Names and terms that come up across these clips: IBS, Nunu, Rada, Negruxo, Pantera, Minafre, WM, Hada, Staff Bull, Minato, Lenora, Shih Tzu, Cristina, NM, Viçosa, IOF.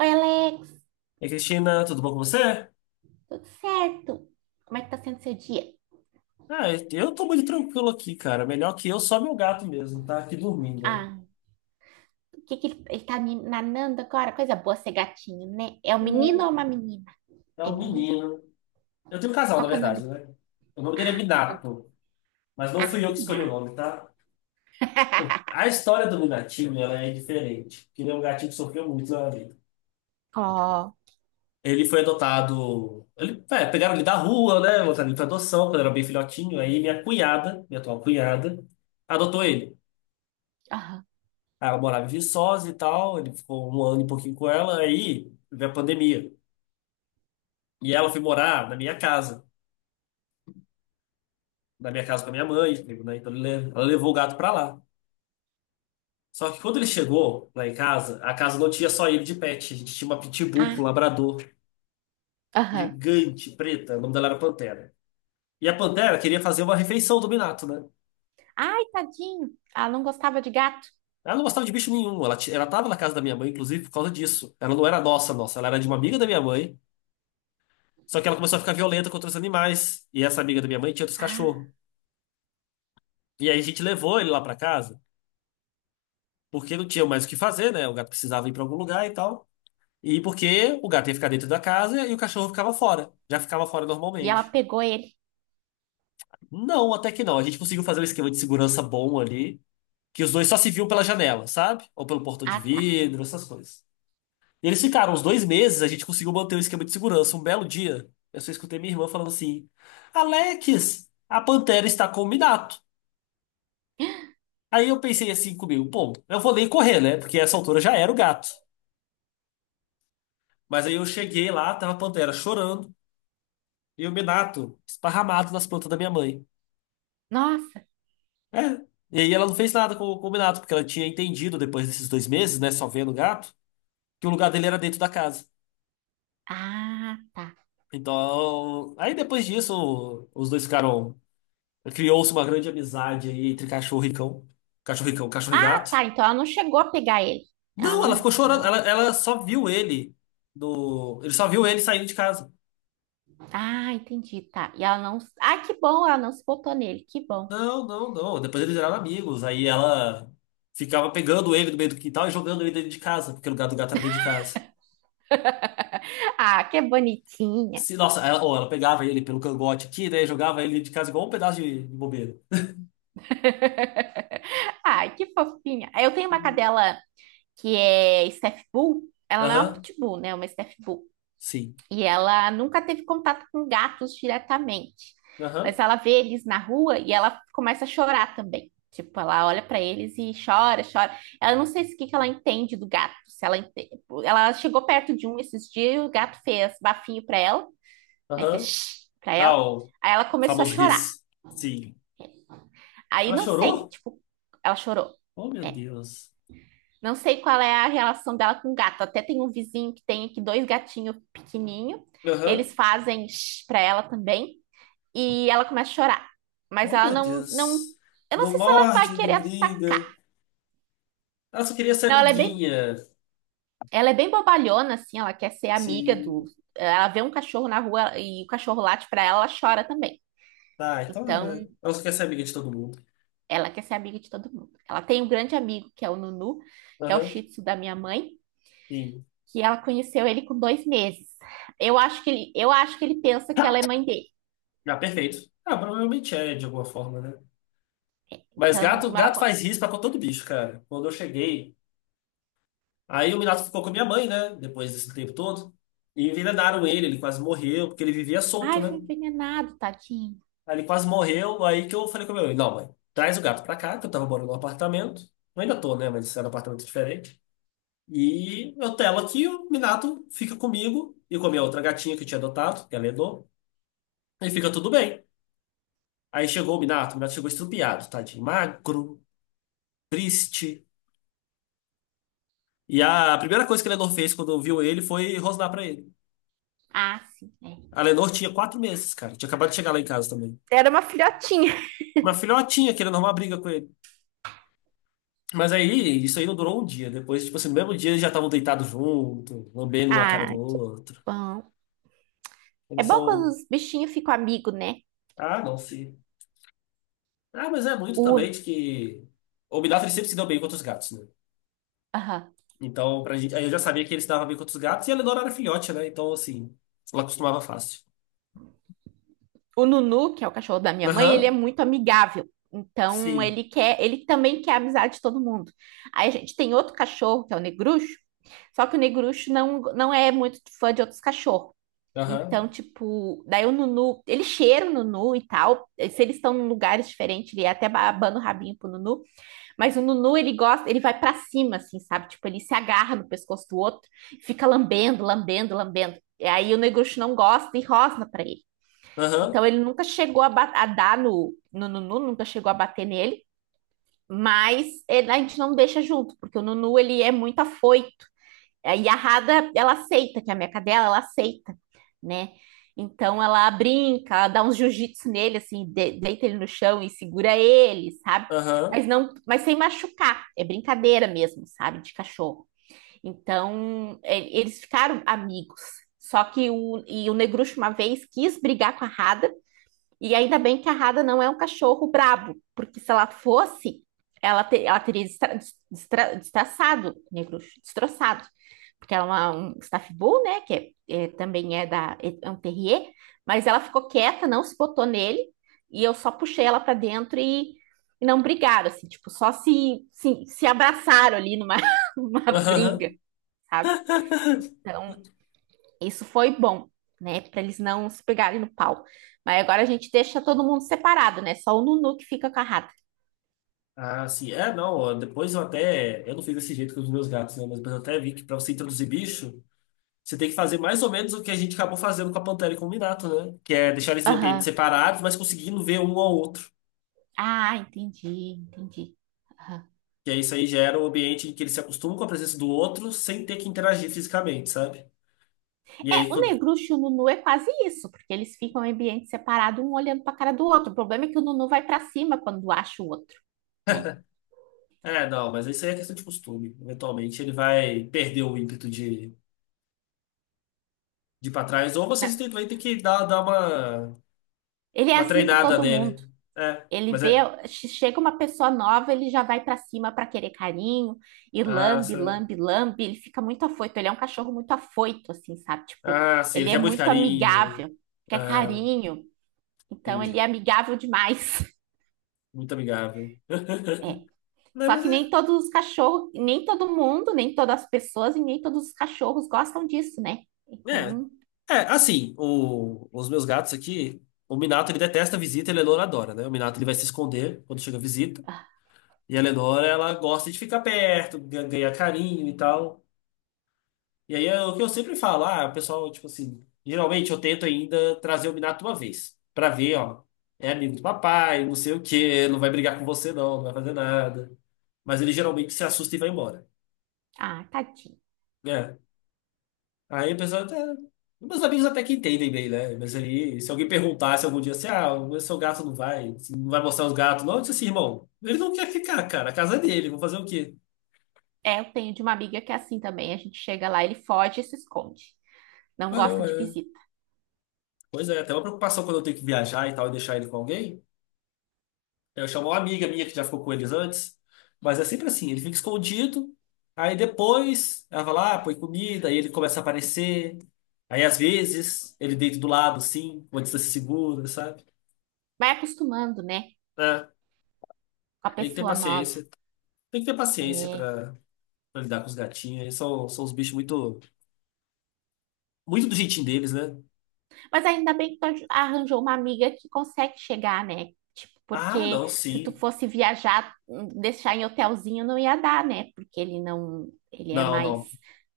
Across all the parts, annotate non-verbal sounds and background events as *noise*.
Oi, Alex, E Cristina, tudo bom com você? tudo certo? Como é que tá sendo seu dia? Ah, eu tô muito tranquilo aqui, cara. Melhor que eu, só meu gato mesmo, tá aqui dormindo. Ah, o que que ele tá me nanando agora? Coisa boa ser gatinho, né? É um menino ou uma menina? É É um menino? menino. Eu tenho um casal, Qual na que é o nome verdade, dele? né? O nome dele é Ah, tá. Minato, mas não Ah, fui eu que escolhi o menina. nome, tá? Bom, *laughs* a história do Minatinho, ela é diferente, porque ele é um gatinho que sofreu muito na vida. Ó, Ele foi adotado. Ele, é, pegaram ele da rua, né? Botaram ele pra adoção, quando era bem filhotinho. Aí minha cunhada, minha atual cunhada, adotou ele. aham. Aí ela morava em Viçosa e tal, ele ficou um ano e pouquinho com ela, aí veio a pandemia. E ela foi morar na minha casa com a minha mãe, tipo, né? Então ela levou o gato pra lá. Só que quando ele chegou lá em casa, a casa não tinha só ele de pet, a gente tinha uma pitbull com Ah, um labrador aham. gigante, preta, o nome dela era Pantera. E a Pantera queria fazer uma refeição do Minato, né? Ai, tadinho. Ela não gostava de gato. Ela não gostava de bicho nenhum, ela, ela tava na casa da minha mãe, inclusive, por causa disso. Ela não era nossa, ela era de uma amiga da minha mãe, só que ela começou a ficar violenta contra os animais, e essa amiga da minha mãe tinha outros Ah, cachorros. E aí a gente levou ele lá pra casa, porque não tinha mais o que fazer, né? O gato precisava ir pra algum lugar e tal. E porque o gato ia ficar dentro da casa e o cachorro ficava fora. Já ficava fora e ela normalmente. pegou ele. Não, até que não. A gente conseguiu fazer um esquema de segurança bom ali, que os dois só se viam pela janela, sabe? Ou pelo portão de Ah, tá. vidro, essas coisas. E eles ficaram uns dois meses, a gente conseguiu manter o esquema de segurança. Um belo dia, eu só escutei minha irmã falando assim: Alex, a Pantera está com o Minato. *gasps* Aí eu pensei assim comigo: bom, eu vou nem correr, né? Porque essa altura já era o gato. Mas aí eu cheguei lá, tava a Pantera chorando e o Minato esparramado nas plantas da minha mãe. Nossa. É. E aí ela não fez nada com o Minato, porque ela tinha entendido depois desses dois meses, né, só vendo o gato, que o lugar dele era dentro da casa. Ah, tá. Então, aí depois disso, os dois ficaram. Criou-se uma grande amizade aí entre cachorro e cão. Cachorro e cão, cachorro e Ah, gato. tá. Então ela não chegou a pegar ele. Ela Não, ela não, ficou chorando. Ela, não. ela só viu ele no. Ele só viu ele saindo de casa. Ah, entendi, tá. E ela não. Ah, que bom, ela não se botou nele, que bom. Não, não, não. Depois eles viraram amigos. Aí ela ficava pegando ele do meio do quintal e jogando ele dentro de casa, porque o lugar do gato era dentro de casa. *laughs* Ah, que bonitinha. Se, nossa, ela, ou ela pegava ele pelo cangote aqui, né? Jogava ele dentro de casa igual um pedaço de bobeira. *laughs* Ai, que fofinha. Eu tenho uma cadela que é Staff Bull. Ela não é uma Aham, Pitbull, né? É uma Staff Bull. sim. E ela nunca teve contato com gatos diretamente. Aham, Mas ela vê eles na rua e ela começa a chorar também. Tipo, ela olha pra eles e chora, chora. Ela não sei se o que que ela entende do gato. Se ela, ente- Ela chegou perto de um esses dias e o gato fez bafinho pra ela, né? aham. Fez pra Ah, ela. o Aí ela começou a famoso chorar. Riz. Sim. Aí Ela não sei, chorou? tipo, ela chorou. Oh, meu É. Deus. Não sei qual é a relação dela com o gato. Até tem um vizinho que tem aqui dois gatinhos pequenininho. Aham. Eles fazem shh pra ela também. E ela começa a chorar. Mas Oh, ela meu não, não. Deus. Eu não Não sei se ela vai morde, não querer briga. atacar. Ela só queria ser Não, amiguinha. ela é bem bobalhona, assim. Ela quer ser amiga do. Sim. Ela vê um cachorro na rua e o cachorro late pra ela, ela chora também. Tá, então Então, ela só quer ser amiga de todo mundo. ela quer ser amiga de todo mundo. Ela tem um grande amigo, que é o Nunu, que é o Aham. Shih Tzu da minha mãe, Sim. que ela conheceu ele com dois meses. Eu acho que ele pensa que ela é mãe dele. Ah, perfeito. Ah, provavelmente é, de alguma forma, né? Mas Então, gato, como ela. gato faz risco pra todo bicho, cara. Quando eu cheguei, aí o Minato ficou com a minha mãe, né? Depois desse tempo todo. E envenenaram ele, ele quase morreu, porque ele vivia solto, Ai, né? foi envenenado, tadinho. Aí ele quase morreu, aí que eu falei com a minha mãe, não, mãe, traz o gato pra cá, que eu tava morando num apartamento. Eu ainda tô, né? Mas isso era um apartamento diferente. E eu telo aqui, o Minato fica comigo e com a minha outra gatinha que eu tinha adotado, que ela herdou, e fica tudo bem. Aí chegou o Minato chegou estrupiado, tadinho, magro, triste. E a primeira coisa que a Lenor fez quando viu ele foi rosnar pra ele. Ah, sim, é. A Lenor tinha quatro meses, cara. Tinha acabado de chegar lá em casa também. Era uma filhotinha. Uma filhotinha querendo arrumar briga com ele. Mas aí, isso aí não durou um dia. Depois, tipo assim, no mesmo dia eles já estavam deitados junto, lambendo uma cara Ah, do que outro. bom. É Eles bom quando são. os bichinhos ficam amigos, né? Ah, não, sim. Ah, mas é muito O, também de que. O Minafre sempre se deu bem contra os gatos, né? aham. Então, pra gente. Aí eu já sabia que ele se dava bem contra os gatos e a Lenor era filhote, né? Então, assim, ela acostumava fácil. O Nunu, que é o cachorro da minha mãe, ele é Aham, muito amigável. Então, sim. Ele também quer a amizade de todo mundo. Aí a gente tem outro cachorro, que é o Negruxo. Só que o Negruxo não é muito fã de outros cachorros. Aham, Então, tipo, daí o Nunu, ele cheira o Nunu e tal. Se eles estão em lugares diferentes, ele é até abana o rabinho pro Nunu. Mas o Nunu, ele gosta, ele vai para cima, assim, sabe? Tipo, ele se agarra no pescoço do outro, fica lambendo, lambendo, lambendo. E aí o Negruxo não gosta e rosna para ele. aham, Então, ele nunca chegou a dar no Nunu, nunca chegou a bater nele. Mas a gente não deixa junto, porque o Nunu, ele é muito afoito. E a Hada, ela aceita, que é a minha cadela, ela aceita, né? Então ela brinca, ela dá uns jiu-jitsu nele, assim, deita ele no chão e segura ele, sabe? aham. Mas sem machucar, é brincadeira mesmo, sabe? De cachorro. Então eles ficaram amigos. Só que o Negruxo uma vez quis brigar com a Hada, e ainda bem que a Rada não é um cachorro brabo, porque se ela fosse, ela teria destroçado. Porque ela é um staff bull, né? Que é- é- também é da é é um terrier, mas ela ficou quieta, não se botou nele, e eu só puxei ela para dentro e não brigaram, assim, tipo, só se abraçaram ali numa, *laughs* numa briga, Aham. sabe? *laughs* Então, isso foi bom, né? Para eles não se pegarem no pau. Mas agora a gente deixa todo mundo separado, né? Só o Nunu que fica com a rata. Ah, sim. É, não. Ó, depois eu até. Eu não fiz desse jeito com os meus gatos, né? Mas depois eu até vi que pra você introduzir bicho, você tem que fazer mais ou menos o que a gente acabou fazendo com a Pantera e com o Minato, né? Que é deixar eles em ambientes Aham. separados, mas conseguindo ver um ao outro. Ah, entendi, entendi. Aham. Que aí isso aí gera um ambiente em que eles se acostumam com a presença do outro sem ter que interagir fisicamente, sabe? E aí É, o quando. Negruxo e o Nunu é quase isso, porque eles ficam em ambiente separado, um olhando para a cara do outro. O problema é que o Nunu vai para cima quando acha o outro, né? É, não, mas isso aí é questão de costume. Eventualmente ele vai perder o ímpeto de ir pra trás, ou Não, vocês têm- vai ter que dar uma. ele é Uma assim com treinada todo nele. mundo. É, Ele mas vê, é. chega uma pessoa nova, ele já vai pra cima pra querer carinho e Ah, lambe, sa- lambe, lambe. Ele fica muito afoito. Ele é um cachorro muito afoito, assim, sabe? Tipo, ah, sim, ele ele é quer muito muito carinho. amigável, quer Ah, carinho. Então, ele é entendi. amigável demais. *laughs* Muito amigável. É. *laughs* Não, Só mas que nem é. todos os cachorros, nem todo mundo, nem todas as pessoas e nem todos os cachorros gostam disso, né? É, Então, é assim, o- os meus gatos aqui. O Minato ele detesta a visita, e a Lenora adora, né? O Minato ele vai se esconder quando chega a visita. ah, E a Lenora ela gosta de ficar perto, ganhar carinho e tal. E aí é o que eu sempre falo, ah, o pessoal, tipo assim, geralmente eu tento ainda trazer o Minato uma vez, pra ver, ó, é amigo do papai, não sei o quê, não vai brigar com você não, não vai fazer nada. Mas ele geralmente se assusta e vai embora, ah, tadinho. né? Aí o pessoal até... Meus amigos até que entendem bem, né? Mas aí, se alguém perguntasse algum dia assim, ah, o seu gato não vai, você não vai mostrar os gatos, não, eu disse assim, irmão, ele não quer ficar, cara, a casa é dele, vou fazer o quê? É, eu tenho de uma amiga que é assim também. A gente chega lá, ele foge e se esconde. Não Ué, gosta ué. de visita. Pois é, até uma preocupação quando eu tenho que viajar e tal e deixar ele com alguém. Eu chamo uma amiga minha que já ficou com eles antes, mas é sempre assim, ele fica escondido, aí depois ela vai lá, põe comida, aí ele começa a aparecer. Aí às vezes ele deita do lado, assim, uma distância segura, sabe? Vai acostumando, né? É, Com a tem que ter pessoa nova. paciência. Tem que ter paciência É. Pra lidar com os gatinhos. Eles são, são os bichos muito, muito do jeitinho deles, né? Mas ainda bem que tu arranjou uma amiga que consegue chegar, né? Tipo, Ah, não, porque se tu sim. fosse viajar, deixar em hotelzinho não ia dar, né? Porque ele não, ele é Não, mais não.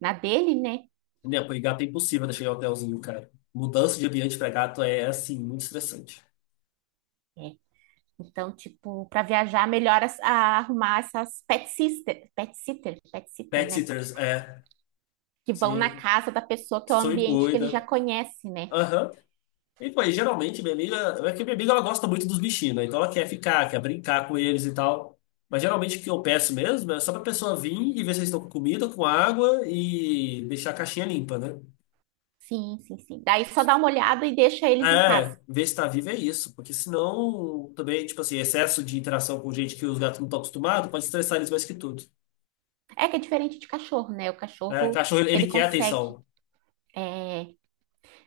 na dele, né? Minha mãe, gato é impossível deixar em hotelzinho, cara. Mudança de ambiente pra gato é, assim, muito estressante. É. Então, tipo, para viajar, melhor arrumar essas pet sitter, Pet né? sitters, é. Que vão na Sim. casa da pessoa, que é o Só me ambiente que ele já cuida. conhece, né? Aham. E, pô, e geralmente minha amiga. É que minha amiga ela gosta muito dos bichinhos, né? Então ela quer ficar, quer brincar com eles e tal. Mas geralmente o que eu peço mesmo é só pra pessoa vir e ver se eles estão com comida, com água e deixar a caixinha limpa, né? Sim, sim, sim. Daí só dá uma olhada e deixa eles em casa. É, ver se tá vivo é isso. Porque senão também, tipo assim, excesso de interação com gente que os gatos não estão acostumados pode estressar eles mais que tudo. É que é diferente de cachorro, né? O É, cachorro, cachorro, ele ele ele quer consegue, atenção. é,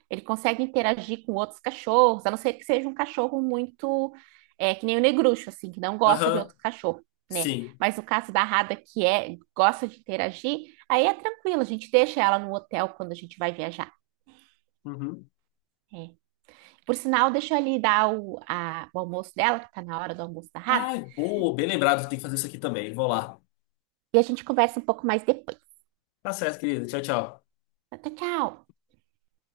ele consegue interagir com outros cachorros, a não ser que seja um cachorro muito, é, que nem o negruxo, assim, que não gosta de Aham, outro cachorro, né? sim. Mas no caso da Rada, que é, gosta de interagir, aí é tranquilo, a gente deixa ela no hotel quando a gente vai viajar. Uhum. É. Por sinal, deixa eu ali dar o almoço dela, que tá na hora do almoço da Rada, Ai, boa, bem lembrado, tem que fazer isso aqui também. Vou lá. e a gente conversa um pouco mais depois. Tá certo, querida. Tchau, tchau. Até tchau!